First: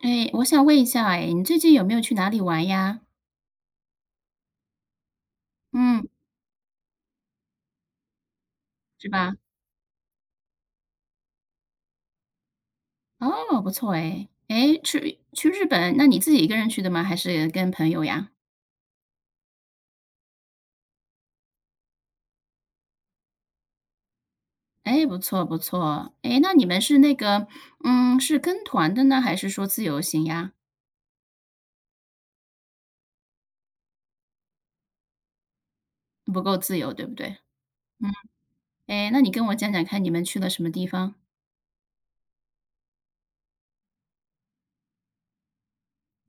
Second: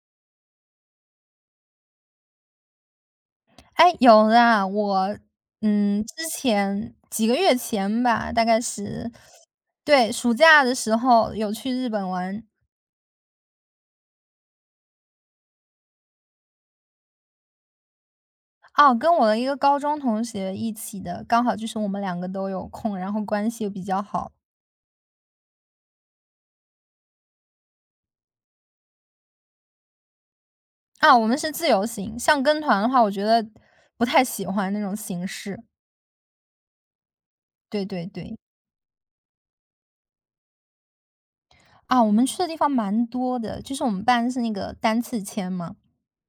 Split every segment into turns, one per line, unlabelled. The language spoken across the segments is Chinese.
哎，我想问一下，哎，你最近有没有去哪里玩呀？
哎，有啦，
嗯，
之前几个月前吧，大概
是
是
吧？
对，暑假的时候有去日本玩。
哦，不错哎。哎，去日本，那你自己一个人去的吗？还是跟朋友呀？
哦，跟我的一个高中同学一起的，刚好就是我们两个都有空，然后关系又比较好。
哎，不错不错。哎，那你们是那个，嗯，是跟团的呢，还是说自由行呀？
啊，我们是自由行，像跟团的话，我觉得不太喜欢那种形式。
不够自由，对不对？
对对
嗯，
对。
哎，那你跟我讲讲看，你们去了什么地方？
啊，我们去的地方蛮多的，就是我们办的是那个单次签嘛，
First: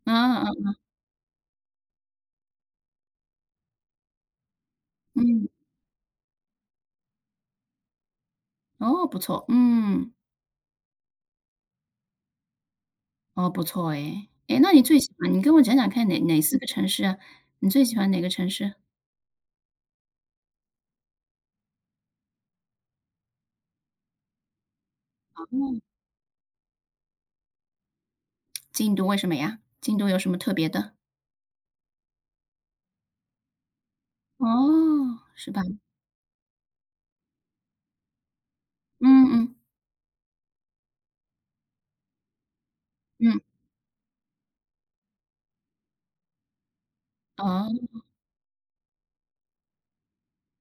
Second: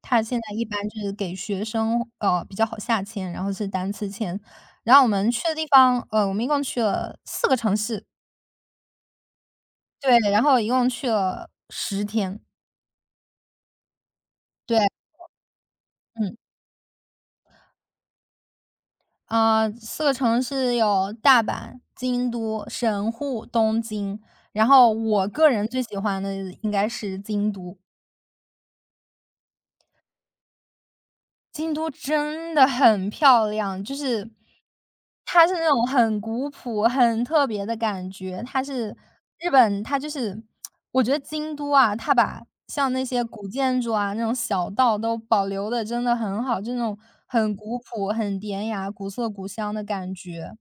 他现
啊啊，
在一般就是给学生，比较好下签，然后是单次签。然后我们去
嗯，
的地方，我们一共去了四个城市，
哦，不错，嗯，
对，然后一共去了10天，
哦，不错哎。哎，那你
对，
最喜欢，你跟我讲讲看哪
嗯，
哪四个城市啊？你最喜欢哪个城市？
啊，四个城市有大阪、京都、神户、东京，然后我个
哦，
人最喜欢的应该是京都。
京都为什么呀？京都有什么特别的？
京都真的很漂亮，就是
哦，
它
是
是
吧？
那种很古朴、很特别的感觉。它是
嗯
日
嗯
本，它就是我觉得京都啊，它把像那些
嗯，
古建筑啊、那种小道都保留的真的很好，就那种很古
哦，
朴、很典雅、古色古香的感觉。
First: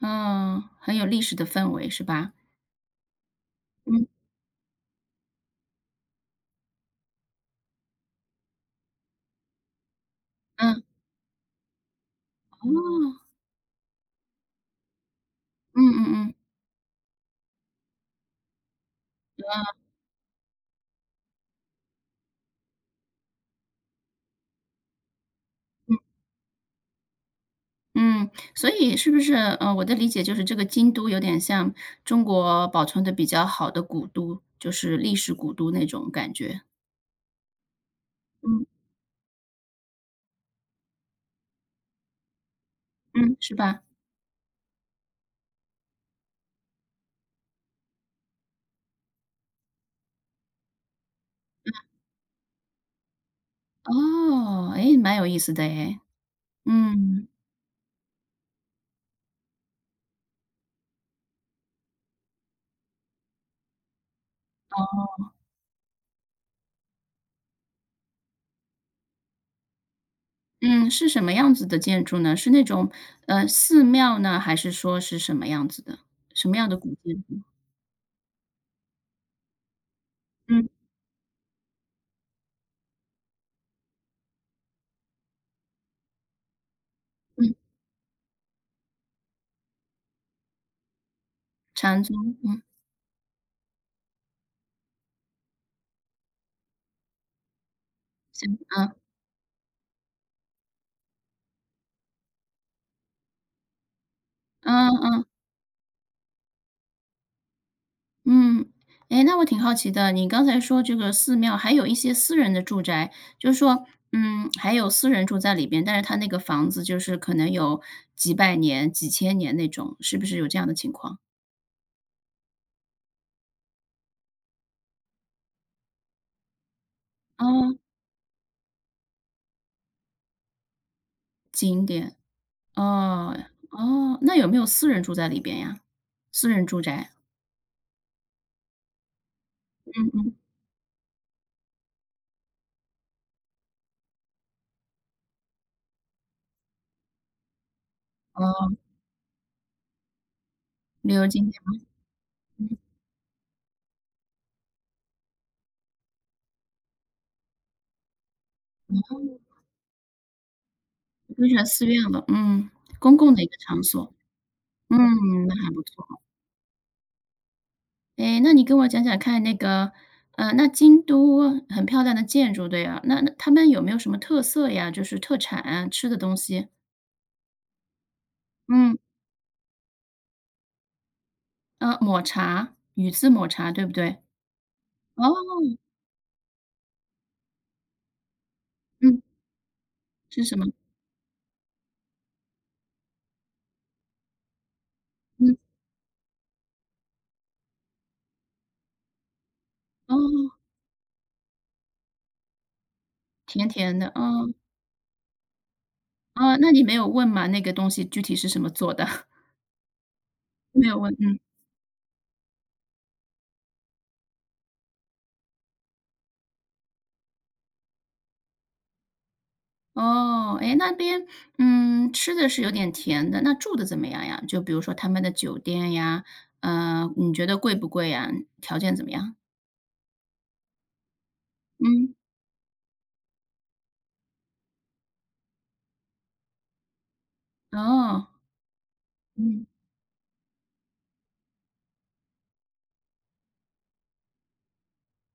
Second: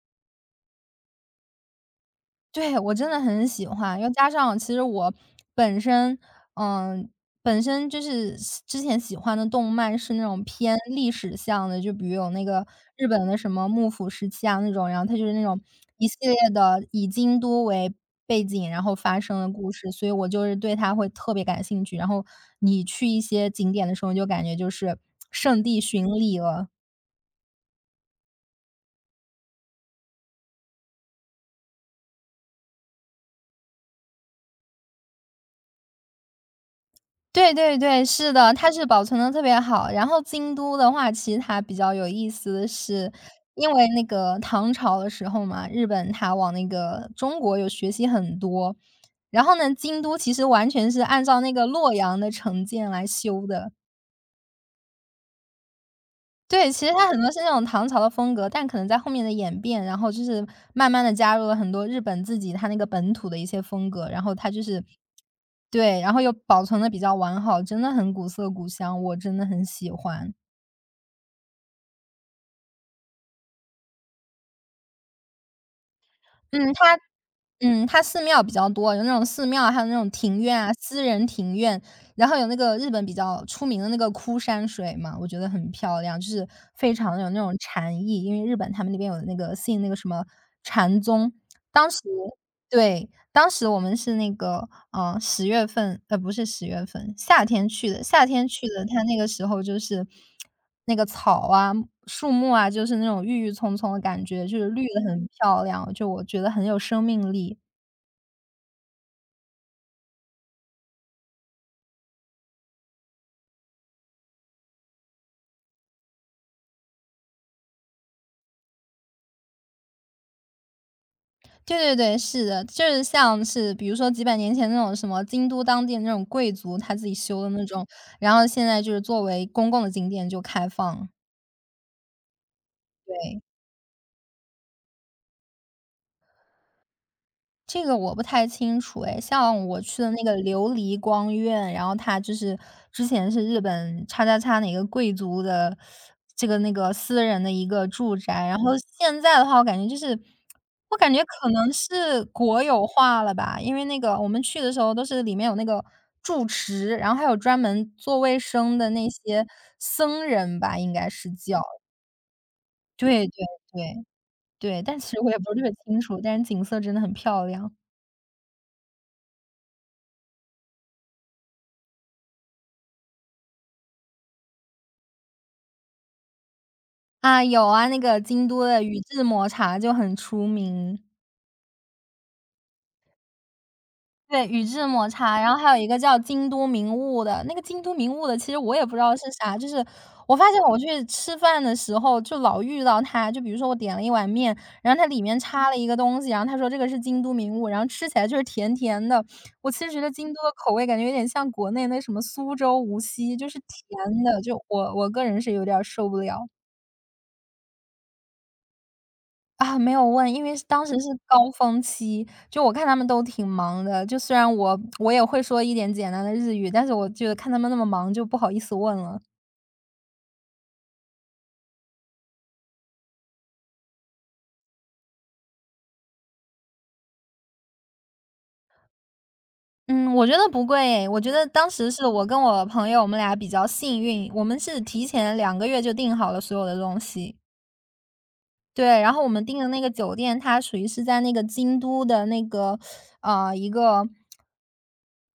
嗯，很有历史的氛围是吧？
对，我真的很喜欢，
嗯
又加上其实我本身，嗯，本身就是之前喜欢的动漫是那种偏
嗯，
历史向的，就比如有那个
哦，
日本的什么幕府时期啊那种，然后它就是那种
嗯
一
嗯
系
嗯，
列的以京都为背景，然后发生的故
啊，
事，所以我就是对它会特别感兴趣。然后你去一些景点的时候，你就感觉就是圣地巡礼了。
嗯，所以是不是我的理解就是这个京都有点像中国保存的比较好的古都，就是历史古都那种感觉。
对对对，是的，
嗯
它是保存的特别好。然后京都的话，其实它比较有意思的是，
嗯，是
因
吧？
为那个唐朝的时候嘛，日本它往那个中国有学习很多。然后呢，京都其实完全是按照那个洛阳的城建来修的。
哦，诶，蛮有意思的诶，
对，其实它很
嗯。
多是那种唐朝的风格，但可能在后面的演变，然后就是慢慢的加入了很多日本自己它那个本土的一些风格，然后它就是对，然后又保存的比较完好，真的很古色古香，我真的很喜欢。
嗯，是什么样子的建筑呢？是那种，寺庙呢，还是说是什么样子的？什么样
嗯，
的古
它
建筑？
它寺庙比较多，有那种寺庙，还有那种庭院
嗯
啊，私人庭院，然后有那个日本比较出名的那个枯山水嘛，我觉得很漂亮，就是非常有那
嗯，
种禅意，因为日本他们那边有那个信那个什么禅宗，当时
禅宗，嗯，
对，当时我们是那个，十月份不是十月份，夏天去的。夏天
行，
去的，
嗯
它那个时候就是那个草啊、树木啊，就是那种郁郁葱葱的感觉，就是绿
嗯
的
嗯
很漂亮，就我觉得很有生命力。
嗯。哎，那我挺好奇的，你刚才说这个寺庙，还有一些私人的住宅，就是说，嗯，还有私人住在里边，但是他那个房子就是可能有几百年、几千年那种，是不是有这样的情况？
对对对，是的，就是像是比如说几百年前那种什么京都当地的那种贵族他自己修的那
哦，
种，然后现在就是作为公共的景点就开放，
景点，哦
对。
哦，那有没有私人住在里边呀？私人住宅？
这个我不太清楚哎，像我
嗯
去的那
嗯，
个琉璃光院，然后它就是之前是日本叉叉叉哪个贵族的这个那个私人的一个住宅，然后
哦，
现在的话，我感
旅
觉
游景
可
点，
能是国
嗯，
有化了吧，因为那个我们去的时候都是里面有那个住持，然后还有专门做卫生的那些僧人吧，应该是
都
叫，
选寺院了，嗯，公
对
共
对
的一个场
对
所，
对，
嗯，
但其实我也不
那
是特
还
别
不
清
错。
楚，但是景色真的很漂亮。
哎，那你跟我讲讲看那个，那京都很漂亮的建筑，对呀，那他们有没有什么特色呀？就是特产啊吃的东西？
啊，有啊，那个京都的
嗯，
宇治抹茶就很出名。
抹茶，宇治抹茶，对不对？
对，宇治抹
哦，
茶，然后还有一个叫京都名物的，那个京都名物的其实我也不知道
嗯，
是啥，就是我
是
发
什
现
么？
我去吃饭的时候就老遇到它，就比如说我点了一碗面，然后它里面
嗯，
插了一个东西，然后他说这个是京都名物，然后吃起来就是甜甜的。我其实觉得京都的
哦，
口味感觉有点像国内那什么苏州、无锡，就是
甜甜的，
甜的，
哦，
就我个人是有点儿受不了。
哦，那你没有问吗？那个东西具体是什么做的？
啊，没有问，因为是当
没
时
有
是
问，嗯。
高峰期，就我看他们都挺忙的，就虽然我也会说一点简单的日语，但是我觉得看他们那么忙，就不好意思问了。
哦，哎，那边，嗯，吃的是有点甜的，那住的怎么样呀？就比如说他们的酒店呀，嗯，你觉得贵不贵呀？条件怎么样？
嗯，我觉得不贵诶我觉得当时是
嗯，
我跟我朋友，我们俩比较幸运，我们是提前2个月就订好了所有的东西。
哦，
对，然后我们订
嗯，
的那个酒店，它属于是在那个京都的那个，一个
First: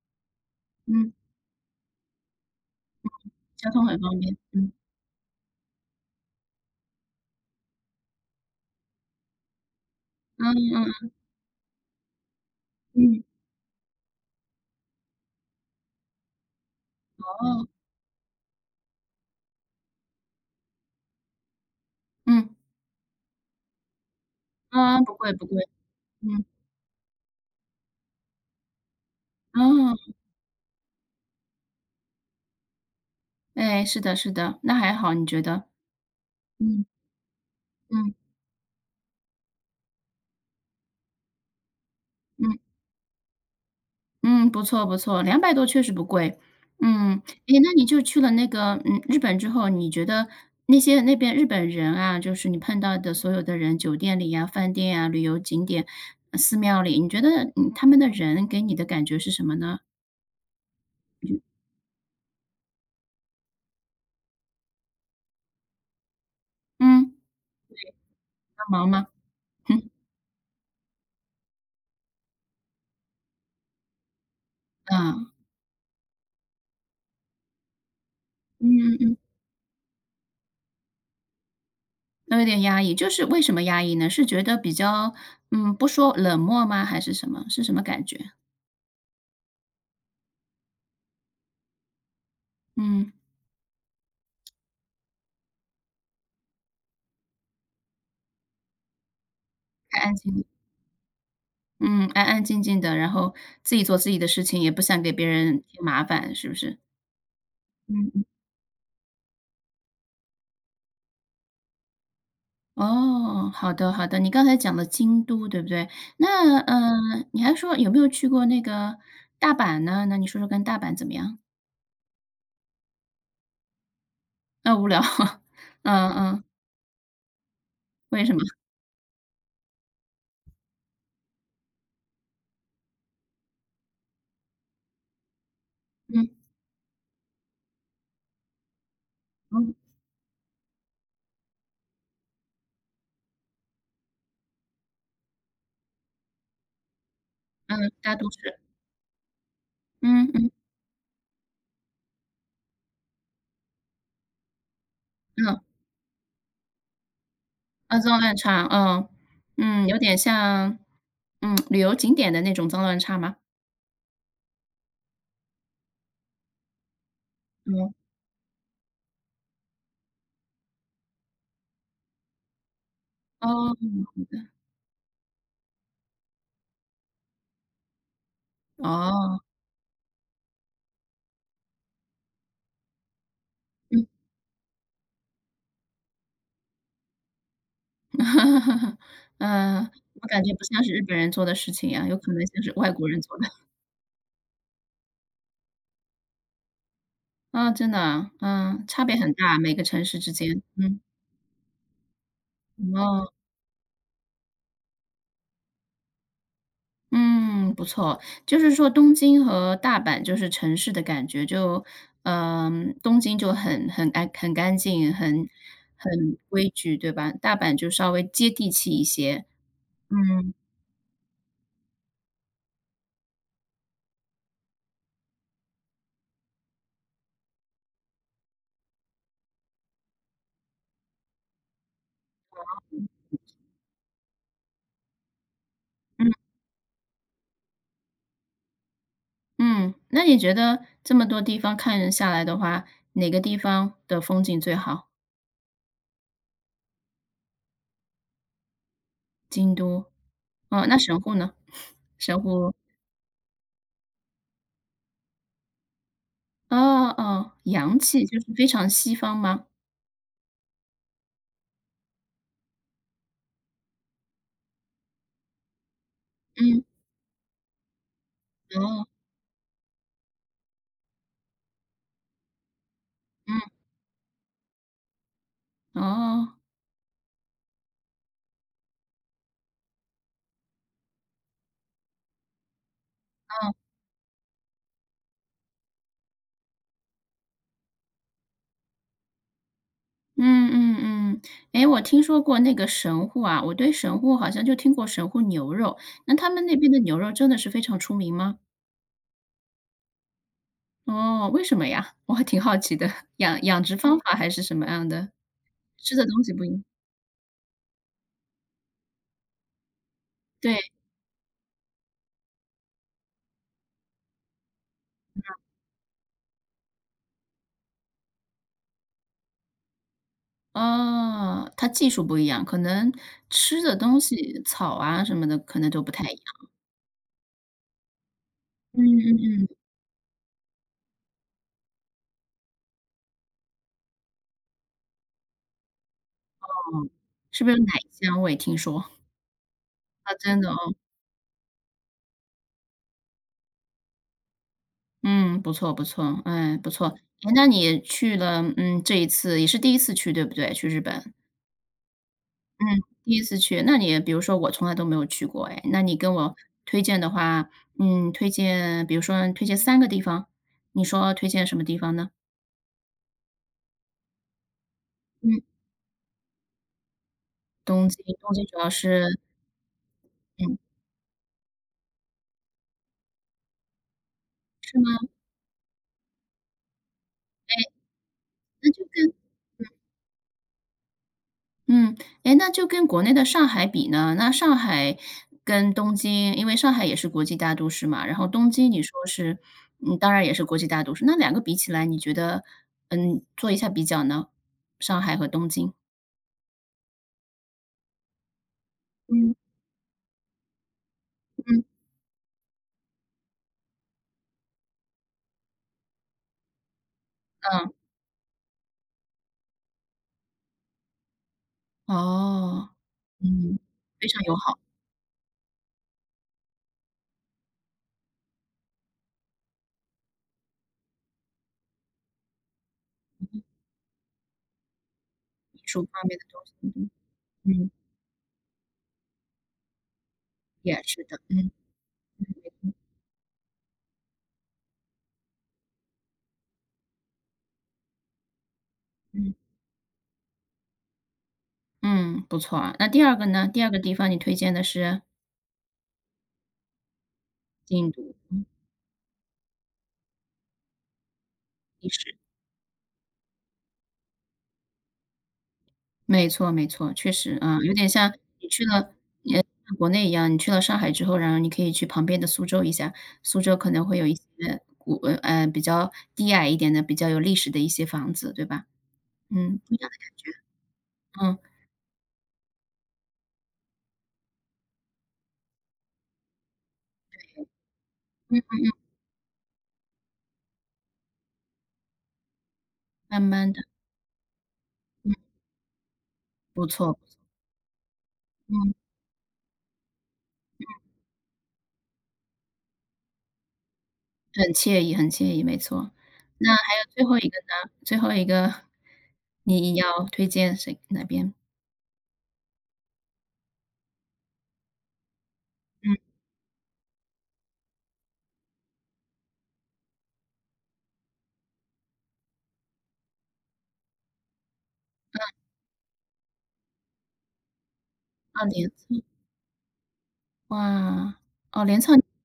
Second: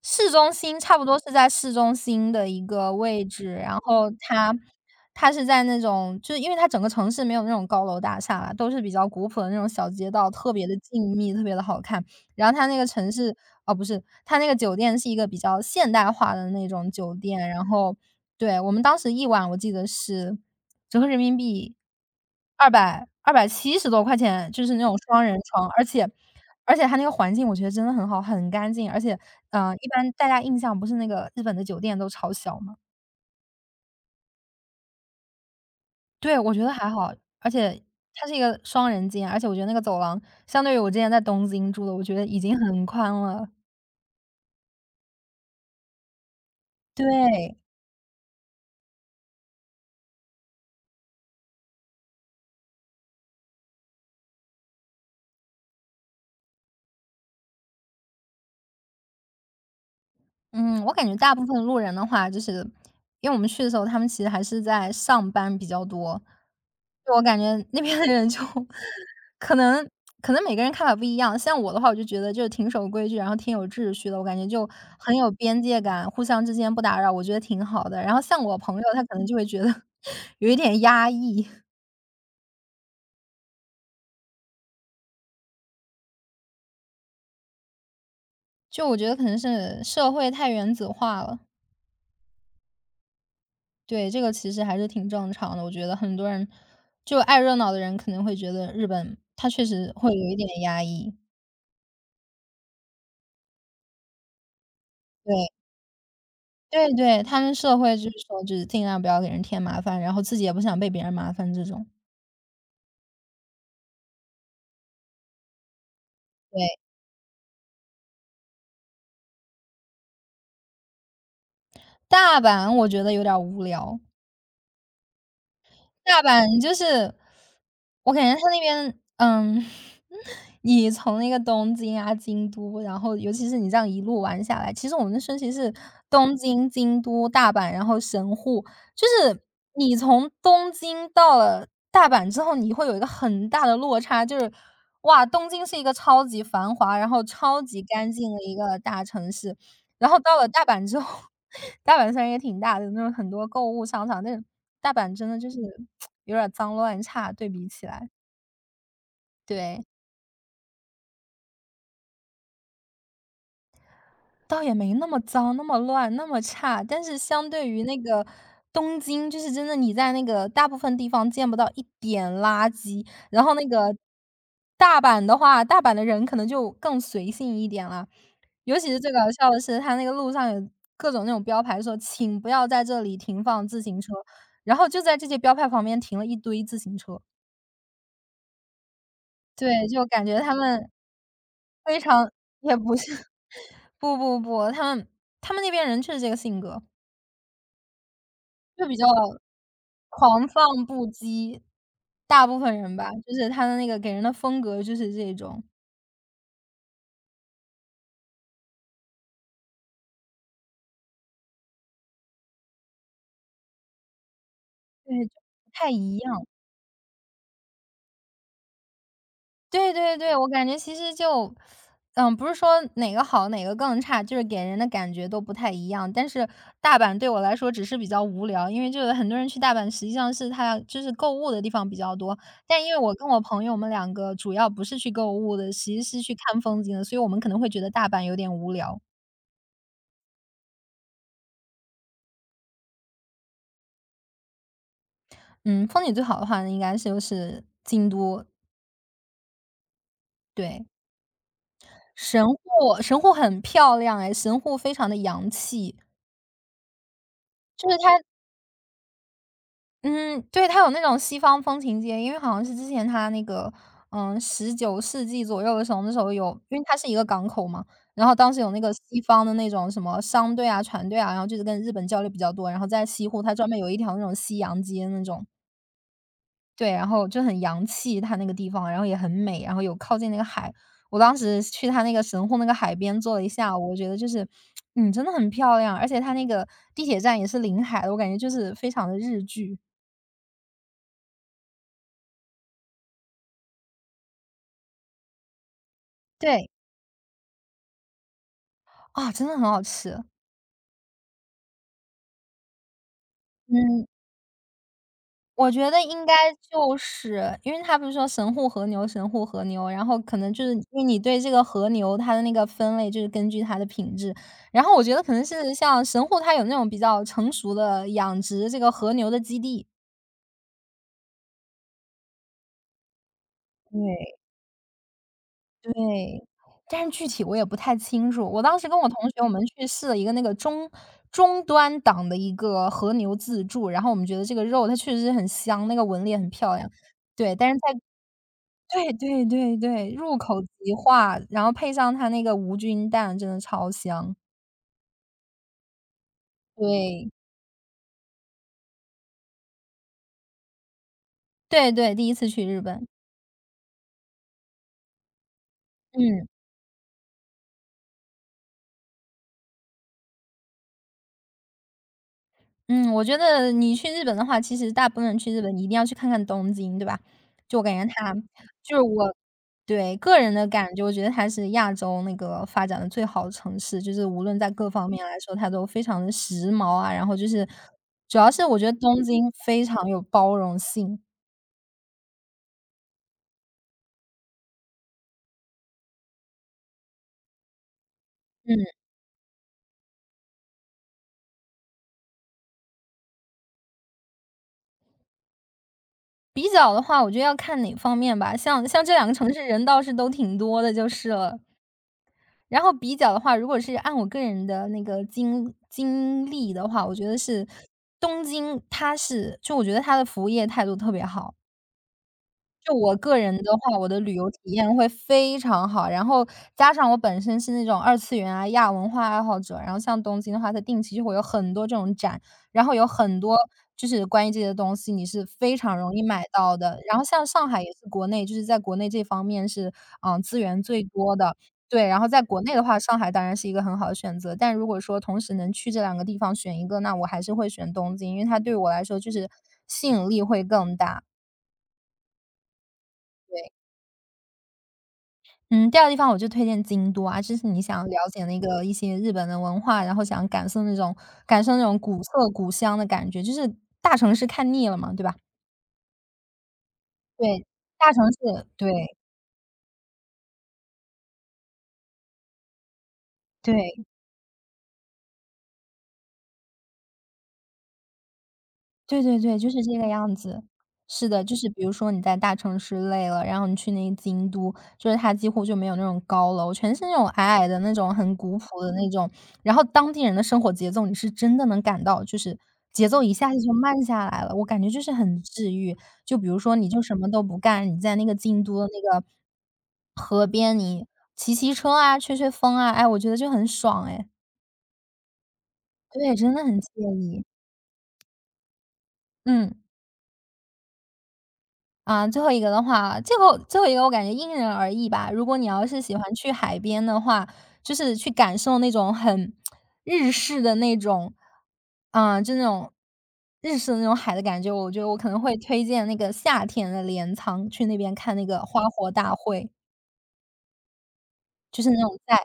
市中心差不
嗯，
多是在市中心的一个位置，
交
然
通很
后
方便，
它
嗯，
它是在那种就是因为它整个城市没有那种高楼大厦啦，都是比较古朴的那种小街道，特
嗯
别的
嗯
静谧，特别的好看。然后它那个城
嗯，
市哦，不是，它那个酒店是一个比较现代化的那种酒店，然
哦，
后对，我们当时一晚我记得是折合人民币
嗯，
270多块钱，就是那种
啊，不
双
贵
人
不贵，
床，而且
嗯，
而且它那个环境我觉得真的很好，很干净，而且，一般
哦，
大家印象不是那个日本的酒店都超小吗？
哎，是的是的，那还好，你觉得？
对，我觉得
嗯
还好，而且
嗯
它是一个双人间，而且我觉得那个走廊相对于我之前在东京住的，我觉得已
嗯。
经很宽了，
嗯，不错不错，200多确实不贵。嗯，
对。
诶，那你就去了那个，嗯，日本之后，你觉得那些那边日本人啊，就是你碰到的所有的人，酒店里呀、饭店呀、旅游景点、寺庙里，你觉得，嗯，他们的人给你的感觉是什么呢？
嗯，我感觉大部分路人的话，就是因为我们去的时候，他们其实还是在上班比较多。
嗯，
就我感觉那边的人就
帮忙吗？
可能
嗯，
可能每个人看法不一样。像我的话，我就觉得就是挺守规矩，然后挺有秩序的，我感觉就很
啊，
有边界感，互相之间不打扰，我觉得挺好的。然后像我
嗯
朋友，他
嗯，
可能就会觉得 有一点压抑，
都有点压抑，就是为什么压抑呢？是觉得比较，嗯，不说冷漠吗？还是什么？是什么感觉？
就我觉得可能是社会太原子化了。
嗯，
对，这个其实还是挺正常的。我觉得很多人就爱热闹的人肯定会觉得日本它确实
太
会
安
有
静
一
了。
点压抑。
嗯，安安静静的，然后自己做自己的事情，也不想给别
对，
人添麻烦，是不是？
对对，他们社会就
嗯
是
嗯。
说就是尽量不要给人添麻烦，然后自己也不想被别人麻烦这种。
哦，好的好的，你刚才讲了京都，对不对？那，
对，
嗯，你还说有没有去过那个大阪呢？那你说说看大阪怎么样？
大阪我觉得有点儿无聊。
啊，无聊，嗯
大
嗯，
阪就是，我感
为什么？
觉他那边，你从那个东京啊、京都，然后尤其是你这样一路玩下来，其实我们的顺序是
嗯，
东京、京都、大阪，然后神户。就是
嗯，
你从东京到了大阪之后，你会有一个很大的落差，就是哇，东京是一个超级繁华，然后超级
嗯，
干
大都
净的一
市，
个大城市，然后
嗯
到了
嗯
大阪之后，大阪虽然也挺大的，那种很多购物商场，但是大阪真的就是
嗯，
有点儿脏乱差，对比起
啊，
来，
脏乱差，嗯，
对。
嗯，有点像，嗯，旅游景点的那种脏乱差吗？
倒也没那么脏、那么乱、那么差，但是相对于
嗯，
那个东京，就是真的你在那个大部分地方见不到一点垃圾。然后那
哦，
个大阪的话，大阪的人可能就更随性一点了。尤其是最搞
哦，
笑的是，他那个路上有各种那种标牌说"请不要在这里停放自行
嗯。
车"，然后就在这些标牌旁边停了一堆自行车。
哈哈哈，
对，
嗯，
就感
我
觉
感觉
他
不像
们
是日本人做的事情
非
呀，有
常
可能像是
也
外
不
国
是，
人做的。
不不不，他们那边人就是这个性格。
啊，真的啊，嗯，
就比
差
较
别很大，每个城市之
狂
间，
放
嗯，
不羁，大部分人吧，
哦，
就是他的那个给人的风格就是这种，
嗯，不错。就是说东京和大阪就是城市的感觉，就嗯，东京就很干很干净，
对，就
很
不太一
很
样。
规矩，对吧？大阪就稍微接地气一些。
对对对，我
嗯，
感觉其实就，不是说哪个好哪个更差，就是给人的感觉都不太一样。但是大阪对我来说只是比较无聊，因为就是很多人去大阪实际上是他就是购物的地方比较多，但因为我跟我朋友我们两个主要不是去购物的，其实是
嗯，
去看风景的，所以我们可能会觉得大阪有点无聊。
嗯，那你觉得这么多地方看下来的话，哪个地方的风景最好？
嗯，风景最好的话呢，应该是就是京都，
京都，
对。
哦，那神户呢？神
神户
户，
神户很漂亮哎，神户非常的洋气，
哦哦，
就是
洋
它
气，就是非常西方吗？
嗯，对，它有那种西方风情街，因为好像是之前它那个，19世纪左右的时候，那时候有因
嗯，
为它是一个港口嘛，然后当时有那个
哦，
西方的那种什么商队啊、船队啊，然后就是跟日本交流比较多，然后在西户它专门有一条那种西洋街那种。
嗯，哦，
对，然后就很洋气，它那个地方，然后也很美，然后有靠近那个海。我当时去它那个神户那个海边坐了一下午，我觉得就是，真的很漂亮，而且它那个地铁站也是临海的，我感觉就是非常的日剧。
嗯嗯嗯。哎，我听说过那个神户啊，我对神户好像就听过神户牛肉，那他们
对，
那边的牛肉真的是非常出名吗？
啊，真的很好吃，
哦，为什么呀？我还挺好奇的，养殖
嗯。
方法还是什么样的？
我觉得
吃的
应该
东西不一样
就是因为他不是说神户和牛然后可能就是
对，
因为你对这个和牛它的那个分类就是根据它的品质，然后我觉得可能是像神户它有那种比较成熟的养殖这个和牛的基地。
哦，它技术不一样，可能吃的东
对。
西草啊什么的可能
对，
都不太一样。
但是具体我也不太清楚，我当时跟
嗯
我同学我
嗯
们
嗯。
去试了一个那个中端档的一个和牛自助，然后我们觉得这个肉它确实是很香，那个纹理也很漂亮，
嗯，
对，
是不
但
是
是
有
在
奶香味听说？
对对对对，
啊，
入口
真的
即
哦，
化，然后配上它那个无菌蛋，真的超香。
嗯，不错不错，哎，不错。
对，
哎，那你去了，嗯，这一次也是第一次去对不对？去日本，
对对第一次去日
嗯，
本。
第一次去，那你比如说我从来都没有去过哎，那你跟
嗯，
我推荐的话，嗯，推荐比如说推荐三个地方，你说推荐什么地方呢？
嗯，我觉得你去日本的话，其实大部分人去
嗯，
日本，你一定要去看看东京，对吧？就我感
东
觉
京，
它
东京主要
就是我
是
对，个人的
嗯，
感觉，我觉得它是亚洲那个发展的最好的城市，就是无论在各
是吗？
方面来说，它都非常的时髦啊，然后就是
哎。
主要是我觉得东京非常有包容性，
嗯，哎，那就跟国内的上海比呢，那上海跟东京，因为上海也是国际大都市嘛，然后东京你
嗯。
说是，嗯，当然也是国际大都市，那两个比起来，你觉得，嗯，做一下比较呢？上海和东京。
比较的话，我觉得要看哪方面吧，像这两个城
嗯
市人倒是都挺多的就是了。
嗯。
然后比较的话，如果是按我个人的那个经历的话，我觉得是
嗯，
东京，它是就我觉得它的服务业态度特别好。
哦，
就我个人的
嗯，
话，我的
非
旅
常
游
友
体
好，
验会非常好，然后加上我本身是那种二次元啊、亚文化爱好者，然后像东京的话，它定期就会有很多这种展，然后有很多就是关于这些东西，你是非
艺
常
术
容
方
易
面
买
的东
到的。
西，嗯，
然后像上海也
嗯，
是国内，就是在国内这方面是资源
也
最
是
多
的，
的。
嗯
对，然后在国内的话，上海当然是一个很好的选择。但如果说同时能去这两个地方选一个，那我还是会选东京，因为它对我来说就是
嗯，
吸引力会更大。
嗯，不错啊。那第二个呢？第二个地方你推荐的是
嗯，第二个地方我就推荐京都啊，就是你想
印
了
度
解那个一些日本的文化，然后想感受那种
历
古
史。
色古香的感觉，就是大城市看腻了嘛，对吧？
没错没错，确实，
对，
啊，有点
大城
像你
市
去
对，
了也像国内一样，你去了上海之后，然后你可以去旁边的苏州一下，苏州可能
对。
会有一些比较低矮一点的、比较有历史的一些房子，对吧？
对对对，就
嗯，
是
不一
这个
样
样
的
子。是的，就是
嗯
比如说你在大城市累了，然后你去那个京都，就是它几乎就没有那种高楼，全是那种矮矮的那种很古朴
嗯，
的那种，然后当地人的生活节奏你是真的能感到，就是节奏一
慢
下子
慢
就
的，
慢下来了，我感觉就是
嗯，
很治愈。就比如说
不
你就什
错，
么都不干，你在那个京都的
嗯，
那个河边，你骑骑车啊，吹吹风啊，哎，我觉得就很爽哎。
很惬意很惬意，没错。
对，真的
那
很
还有
惬
最后
意。
一个呢？最后一个
嗯。
你要推荐谁哪边？
啊，最后一个的话，最后一个我感觉因人而异吧。如果你要是
嗯，
喜欢去海边的话，就是去感受那种很日式的那种，啊，就那种日式的那种海的感觉，我觉得我可能会推荐那个夏天的镰仓去那边看那个
哦，
花
镰
火
仓，
大会，
哇，哦，
就是
镰
那
仓
种在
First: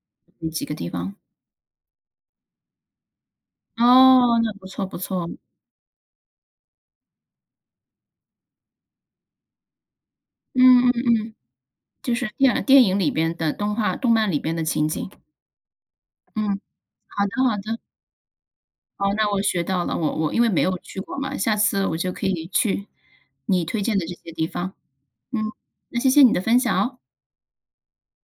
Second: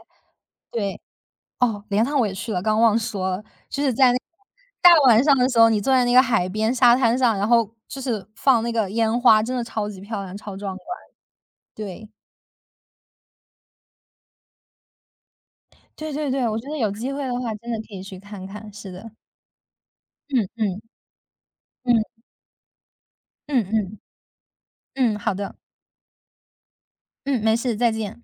有几个地
对，
方？
哦，镰仓我也去了，刚忘说了，就是在那个
哦，那不错
大
不
晚
错。
上的时候，你坐在那个海边沙滩上，然后就是放那个烟花，真的超级漂亮，超壮观，
嗯嗯嗯，
对。
就是电影里边的动画动漫里边的情景。
对对对，我
嗯，
觉得有机
好
会
的
的话，
好
真
的。
的可以去看看，是的。
好，那我学到了，我因为
嗯
没有
嗯
去过嘛，下次我就
嗯
可以去你
嗯
推荐
嗯
的这些地方。
嗯，好
嗯，
的，
那谢谢你的分享哦。
嗯，没事，再见。